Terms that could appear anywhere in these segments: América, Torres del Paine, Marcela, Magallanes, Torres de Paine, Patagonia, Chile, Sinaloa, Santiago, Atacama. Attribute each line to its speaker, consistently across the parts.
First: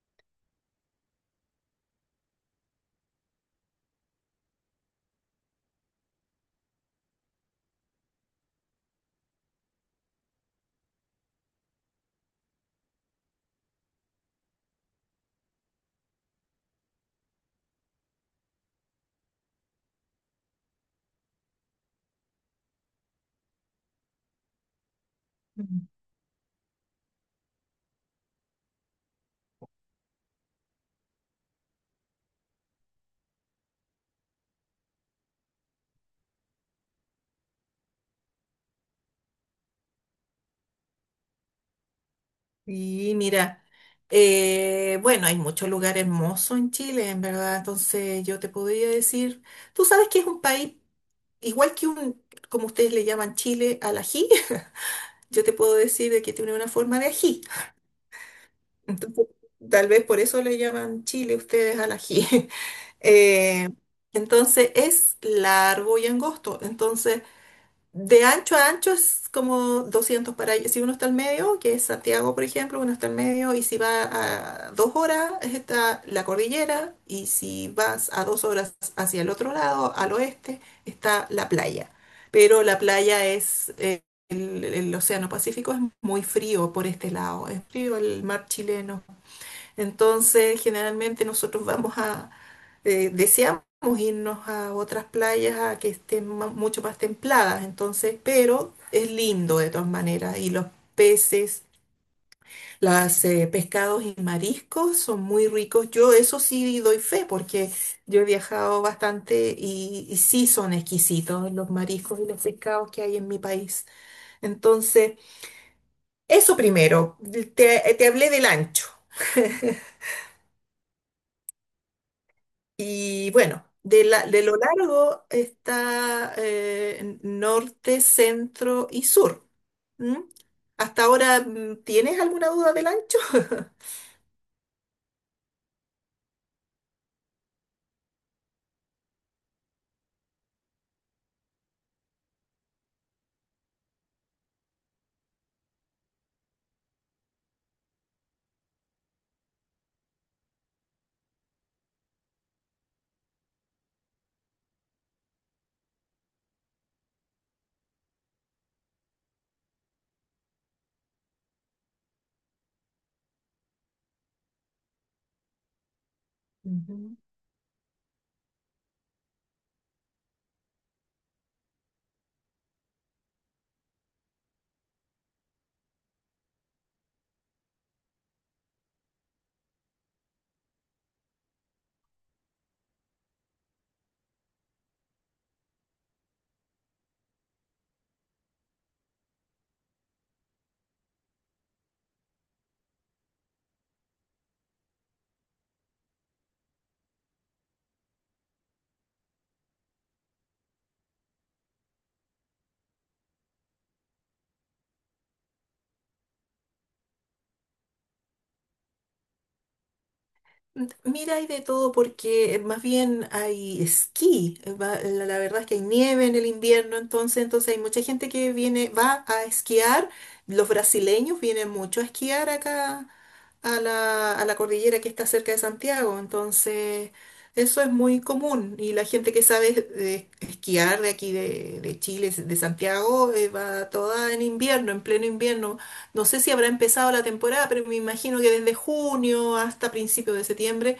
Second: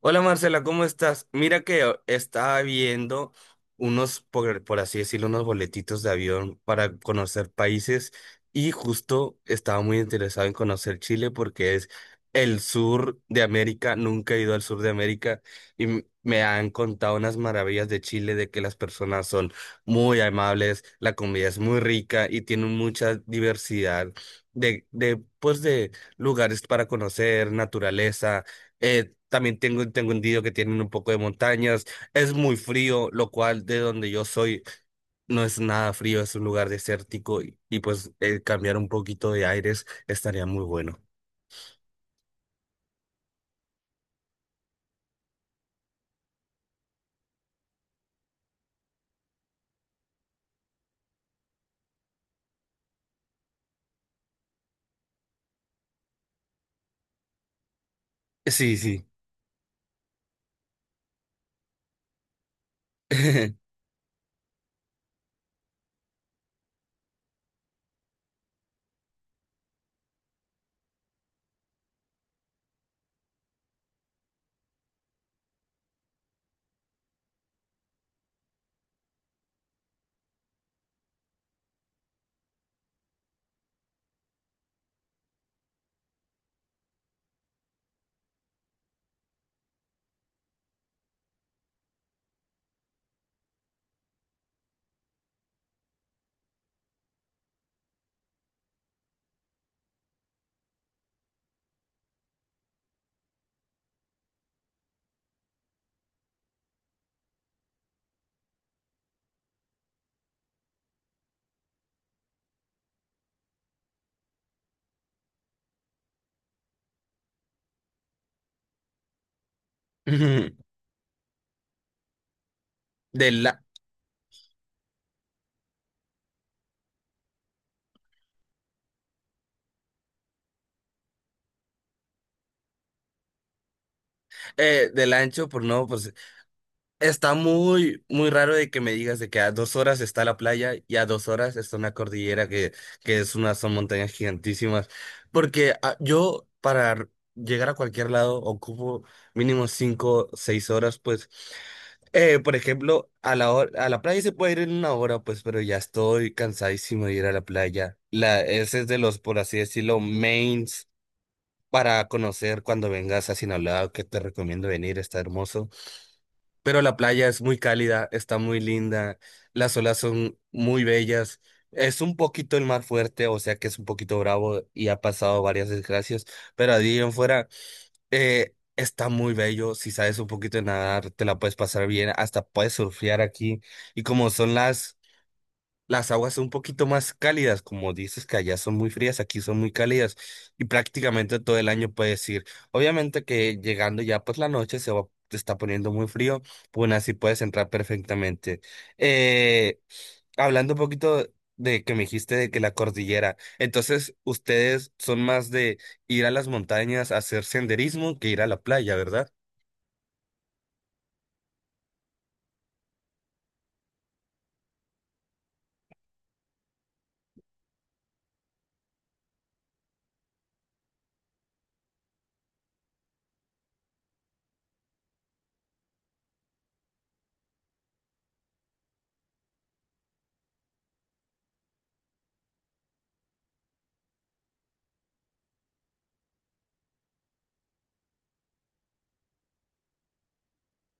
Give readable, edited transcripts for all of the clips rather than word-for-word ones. Speaker 1: Hola Marcela, ¿cómo estás? Mira que estaba viendo unos, por así decirlo, unos boletitos de avión para conocer países y justo estaba muy interesado en conocer Chile porque es el sur de América, nunca he ido al sur de América y me han contado unas maravillas de Chile, de que las personas son muy amables, la comida es muy rica y tienen mucha diversidad pues de lugares para conocer, naturaleza. También tengo entendido que tienen un poco de montañas. Es muy frío, lo cual de donde yo soy no es nada frío, es un lugar desértico y pues cambiar un poquito de aires estaría muy bueno.
Speaker 2: Y mira, bueno, hay muchos lugares hermosos en Chile, en verdad. Entonces yo te podría decir, tú sabes que es un país igual que un, como ustedes le llaman Chile al ají, yo te puedo decir de que tiene una forma de ají.
Speaker 1: Sí, sí.
Speaker 2: Entonces, tal vez por eso le llaman Chile ustedes al ají. Eh, entonces es largo y angosto. Entonces de ancho a ancho es como 200 para allá. Si uno está al medio, que es Santiago, por ejemplo, uno está al medio, y si va a 2 horas, está la cordillera, y si vas a 2 horas hacia el otro lado, al oeste, está la playa. Pero la playa es, el océano Pacífico es muy frío por este lado, es frío el mar chileno, entonces, generalmente nosotros vamos a, deseamos irnos a otras playas a que estén mucho más templadas, entonces, pero es lindo de todas maneras y los peces, los pescados y mariscos son muy ricos. Yo eso sí doy fe porque yo he viajado bastante y sí son exquisitos los mariscos y los pescados que hay en mi país. Entonces, eso primero, te hablé del ancho. Y
Speaker 1: Del, la-
Speaker 2: bueno, de, de lo largo está norte, centro y sur. ¿M? ¿Hasta ahora tienes alguna duda del ancho?
Speaker 1: del ancho, pues no. Pues está muy, muy raro de que me digas de que a 2 horas está la playa y a 2 horas está una cordillera que son montañas gigantísimas. Porque yo para llegar a cualquier lado ocupo mínimo 5, 6 horas, pues. Por ejemplo, a la playa se puede ir en 1 hora, pues, pero ya estoy cansadísimo de ir a la playa. Ese es de los, por así decirlo, mains para conocer cuando vengas a Sinaloa, que te recomiendo venir, está hermoso, pero la
Speaker 2: Ujú.
Speaker 1: playa es muy cálida, está muy linda, las olas son muy bellas. Es un poquito el mar fuerte, o sea que es un poquito bravo y ha pasado varias desgracias, pero allí en fuera está muy bello. Si sabes un poquito de nadar, te la puedes pasar bien, hasta puedes surfear aquí. Y como son las aguas son un poquito más cálidas, como dices que allá son muy frías, aquí son muy cálidas y prácticamente todo el año puedes ir. Obviamente que llegando ya pues la noche te está poniendo muy frío, pues aún así puedes entrar perfectamente. Eh, Hablando un poquito de que me dijiste de que la cordillera, entonces ustedes son más de ir a las montañas a hacer senderismo que ir a la playa, ¿verdad?
Speaker 2: Mira, hay de todo porque más bien hay esquí. La verdad es que hay nieve en el invierno, entonces, entonces hay mucha gente que viene, va a esquiar. Los brasileños vienen mucho a esquiar acá a la cordillera que está cerca de Santiago. Entonces, eso es muy común y la gente que sabe esquiar de aquí de Chile, de Santiago, va toda en invierno, en pleno invierno. No sé si habrá empezado la temporada, pero me imagino que desde junio hasta principios de septiembre.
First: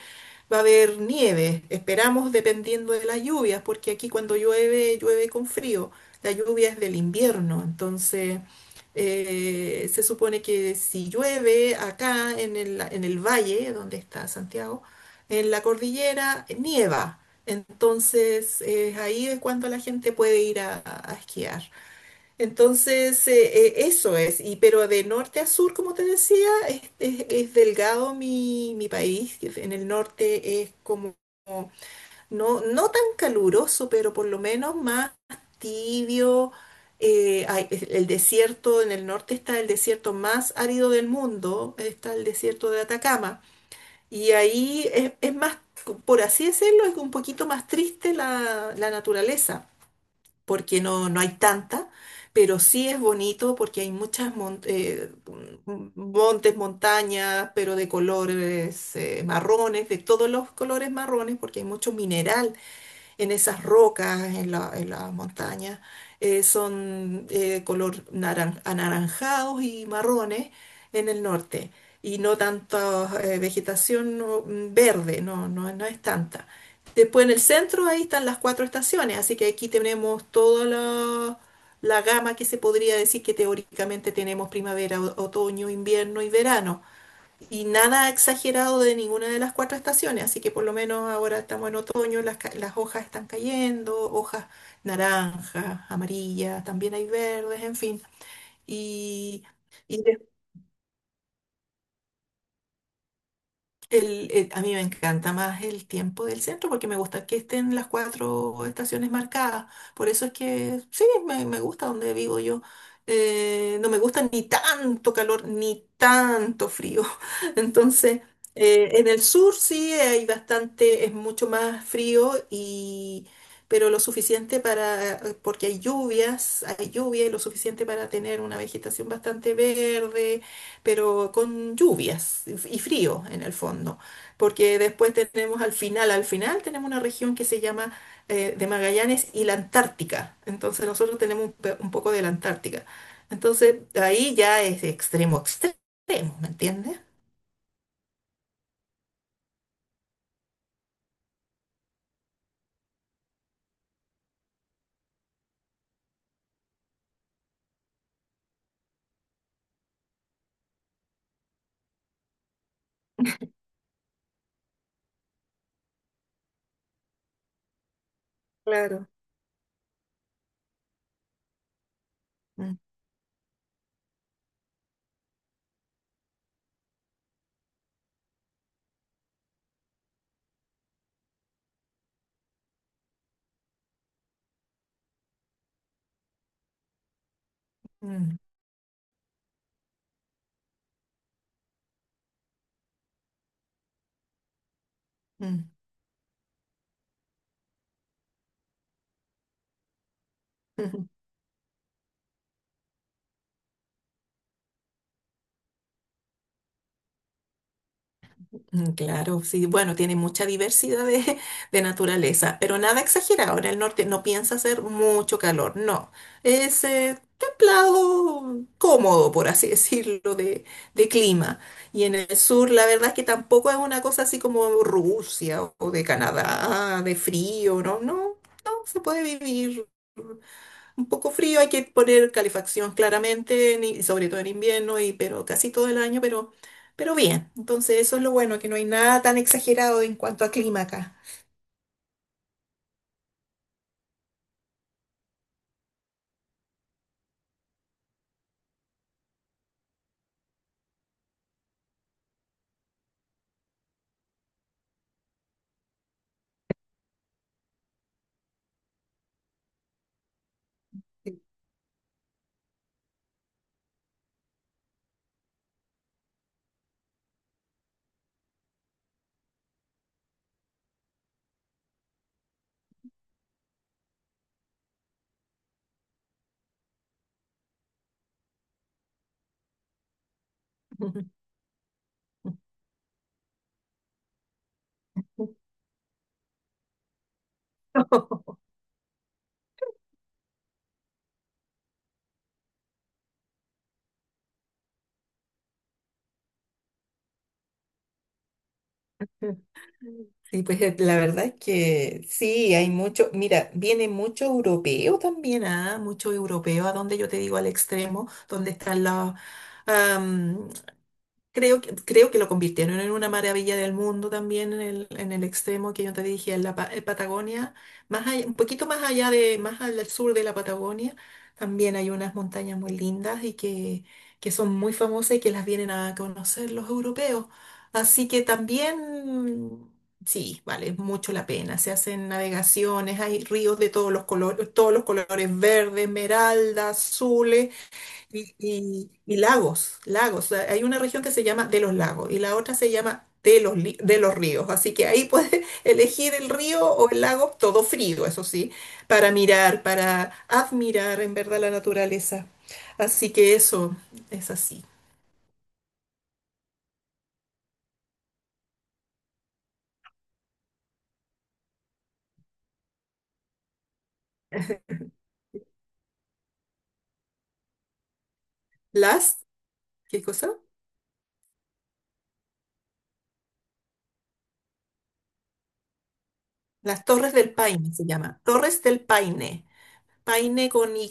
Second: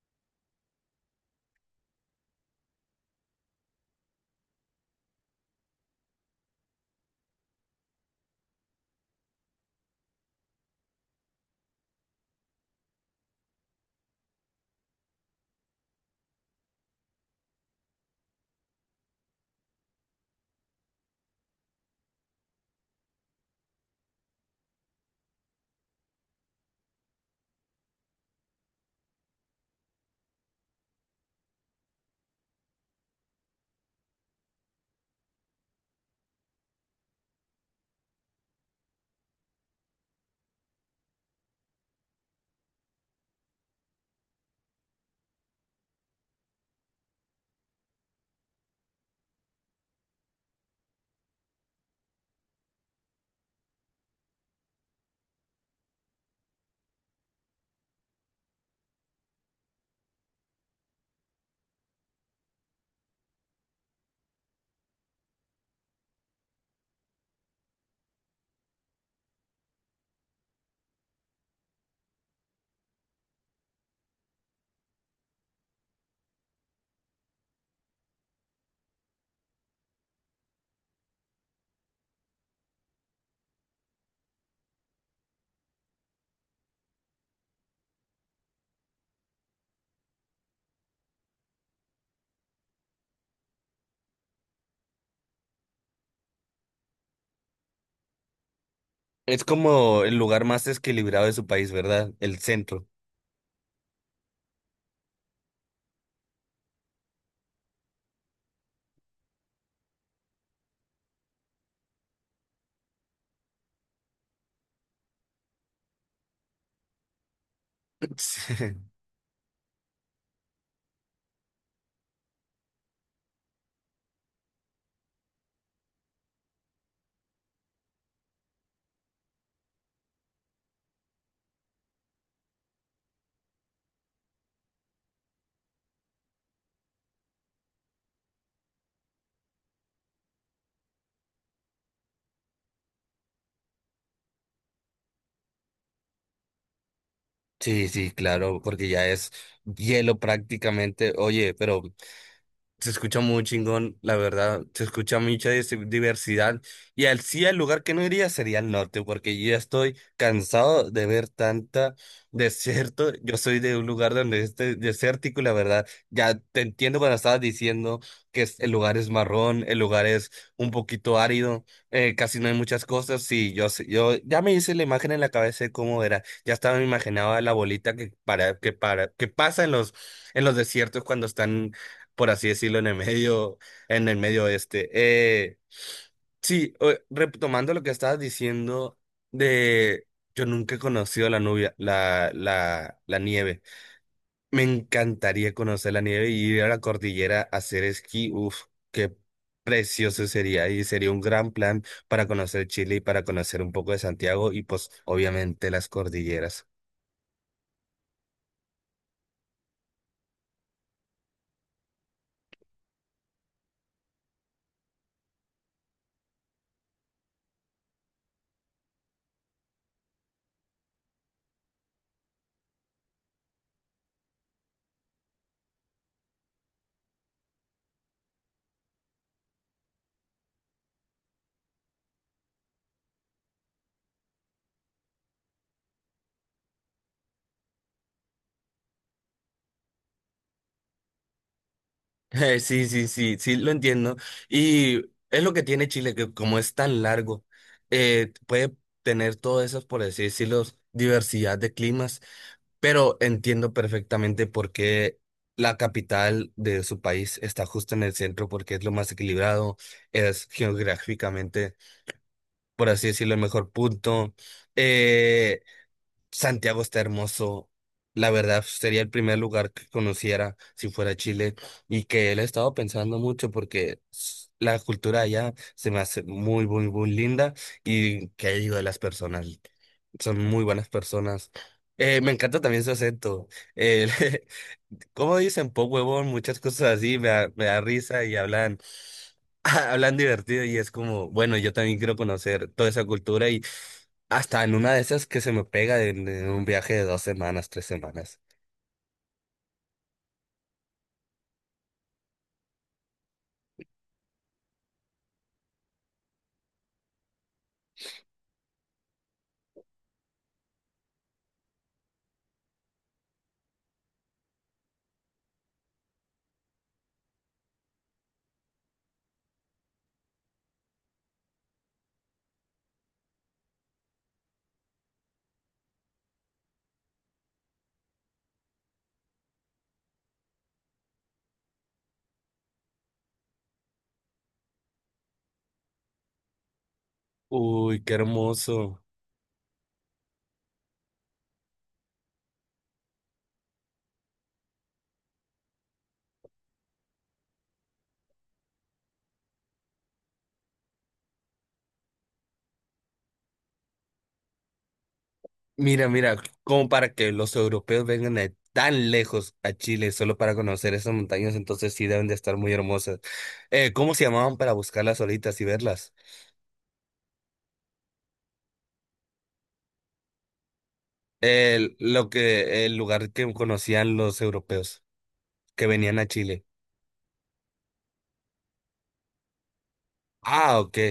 Speaker 2: Va a haber nieve, esperamos dependiendo de las lluvias, porque aquí cuando llueve, llueve con frío. La lluvia es del invierno, entonces se supone que si llueve acá en el valle donde está Santiago, en la cordillera nieva. Entonces, ahí es cuando la gente puede ir a esquiar. Entonces, eso es. Y, pero de norte a sur, como te decía, es, es delgado mi, mi país. En el norte es como no, no tan caluroso, pero por lo menos más tibio. El desierto, en el norte está el desierto más árido del mundo, está el desierto de Atacama. Y ahí es más, por así decirlo, es un poquito más triste la, la naturaleza, porque no, no hay tanta, pero sí es bonito porque hay muchas montes, montañas, pero de colores marrones, de todos los colores marrones, porque hay mucho mineral en esas rocas, en la, en las montañas, son color anaranjados y marrones en el norte. Y no tanta vegetación no, verde, no, no, no es tanta. Después en el centro ahí están las cuatro estaciones, así que aquí tenemos toda la, la gama que se podría decir que teóricamente tenemos primavera, otoño, invierno y verano y nada exagerado de ninguna de las cuatro estaciones, así que por lo menos ahora estamos en otoño, las, las hojas están cayendo, hojas naranjas, amarillas, también hay verdes, en fin.
Speaker 1: Es
Speaker 2: Y,
Speaker 1: como
Speaker 2: y
Speaker 1: el lugar más desequilibrado de su país, ¿verdad? El centro.
Speaker 2: A mí me encanta más el tiempo del centro porque me gusta que estén las cuatro estaciones marcadas. Por eso es que sí, me gusta donde vivo yo. No me gusta ni tanto calor ni tanto frío. Entonces, en el sur sí hay bastante, es mucho más frío y pero lo suficiente para, porque hay lluvias, hay lluvia y lo suficiente para tener una vegetación bastante verde pero con lluvias y frío en el fondo, porque después tenemos al final tenemos una región que se llama de Magallanes y la Antártica, entonces nosotros tenemos un, un poco de la Antártica, entonces ahí ya es extremo, extremo, ¿me entiendes?
Speaker 1: Sí, sí, claro, porque ya es hielo prácticamente. Oye, pero se escucha muy chingón, la verdad. Se escucha mucha diversidad. Y al sí, el lugar que no iría sería el norte, porque yo ya estoy cansado de ver tanta desierto. Yo soy de un lugar donde es desértico, y la verdad. Ya te entiendo cuando estabas diciendo que el lugar
Speaker 2: Claro.
Speaker 1: es marrón, el lugar es un poquito árido, casi no hay
Speaker 2: Mm,
Speaker 1: muchas cosas. Sí, yo, yo ya me hice la imagen en la cabeza de cómo era. Ya estaba, me imaginaba la bolita que pasa en los desiertos cuando están, por así decirlo, en el medio oeste. Sí, retomando lo que estabas
Speaker 2: mm,
Speaker 1: diciendo de yo nunca he conocido la nubia, la nieve. Me encantaría
Speaker 2: mm.
Speaker 1: conocer la nieve y ir a la cordillera a hacer esquí. Uf, qué precioso sería. Y sería un gran plan para conocer Chile y para conocer un poco de Santiago y pues obviamente las cordilleras.
Speaker 2: Mm, claro, sí, bueno, tiene mucha diversidad de, de naturaleza, pero nada exagerado. En el norte no piensa hacer mucho calor, no. Es templado, cómodo, por así decirlo, de clima. Y en el sur, la verdad es que tampoco es una cosa así como Rusia o de Canadá, de frío, no, no, no, se puede vivir. Un poco frío, hay que poner calefacción claramente, en y sobre todo en invierno, y, pero casi todo el año, pero bien. Entonces, eso es lo bueno, que no hay nada tan exagerado en cuanto a clima acá.
Speaker 1: Sí, sí, sí, sí, lo entiendo. Y es lo que tiene Chile, que como es tan largo, puede tener todas esas, por así decirlo, diversidad de climas, pero entiendo perfectamente por qué la capital de su país está justo en el centro, porque es lo más equilibrado, es geográficamente, por así decirlo, el mejor punto. Eh, Santiago está hermoso. La verdad, sería el primer lugar que conociera si fuera Chile y que él he estado pensando mucho porque la cultura allá se me hace muy, muy, muy linda y que digo de las personas, son muy buenas personas. Me encanta también su acento. Eh, Como dicen, po huevón, muchas cosas así, me da risa y hablan, hablan divertido y es como, bueno, yo también quiero conocer toda esa cultura y hasta en una de esas que se me pega en un viaje de 2 semanas, 3 semanas.
Speaker 2: Sí, pues la verdad es que sí, hay mucho, mira, viene mucho europeo también, ¿ah? Mucho europeo, a donde yo te digo al extremo, donde están las. Creo que lo convirtieron en una maravilla del mundo también en el extremo que yo te dije, en la en Patagonia, un poquito más allá de, más al sur de la Patagonia, también hay unas montañas muy lindas que son muy famosas y que las vienen a conocer los europeos. Así que también, sí, vale mucho la pena. Se hacen navegaciones, hay ríos de todos los colores, verde, esmeralda, azul
Speaker 1: Uy, qué hermoso.
Speaker 2: y lagos, lagos. O sea, hay una región que se llama de los lagos y la otra se llama de los, de los ríos. Así que ahí puedes elegir el río o el lago, todo frío, eso sí, para mirar, para admirar en verdad la naturaleza. Así que eso es así.
Speaker 1: Mira, mira, como para que los europeos vengan de tan lejos a Chile solo para conocer esas montañas, entonces sí deben de estar muy hermosas. ¿Cómo se llamaban para buscarlas ahorita y verlas?
Speaker 2: Las, ¿qué cosa?
Speaker 1: El lugar que conocían los europeos que venían a Chile.
Speaker 2: Las Torres del Paine se llama. Torres del Paine. Paine
Speaker 1: Ah,
Speaker 2: con
Speaker 1: ok.
Speaker 2: Y.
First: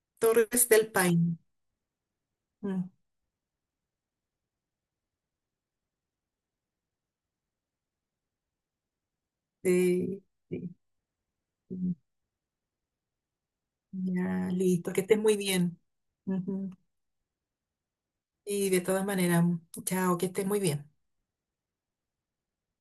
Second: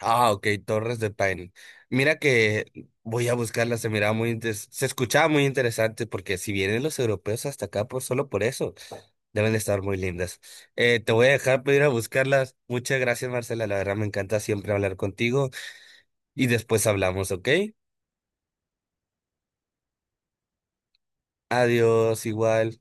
Speaker 1: Ah, ok,
Speaker 2: Torres del
Speaker 1: Torres de
Speaker 2: Paine.
Speaker 1: Paine. Mira que
Speaker 2: Mm,
Speaker 1: voy a buscarla, se miraba muy se escuchaba muy interesante, porque si vienen los europeos hasta acá por, solo por eso, deben de estar muy
Speaker 2: sí,
Speaker 1: lindas.
Speaker 2: sí,
Speaker 1: Te voy a dejar para
Speaker 2: sí.
Speaker 1: ir a buscarlas. Muchas gracias, Marcela, la verdad me encanta
Speaker 2: Ya,
Speaker 1: siempre
Speaker 2: listo,
Speaker 1: hablar
Speaker 2: que estés muy
Speaker 1: contigo
Speaker 2: bien.
Speaker 1: y
Speaker 2: Ujú.
Speaker 1: después hablamos, ¿ok?
Speaker 2: Y de todas maneras, chao, que estés muy bien.
Speaker 1: Adiós, igual.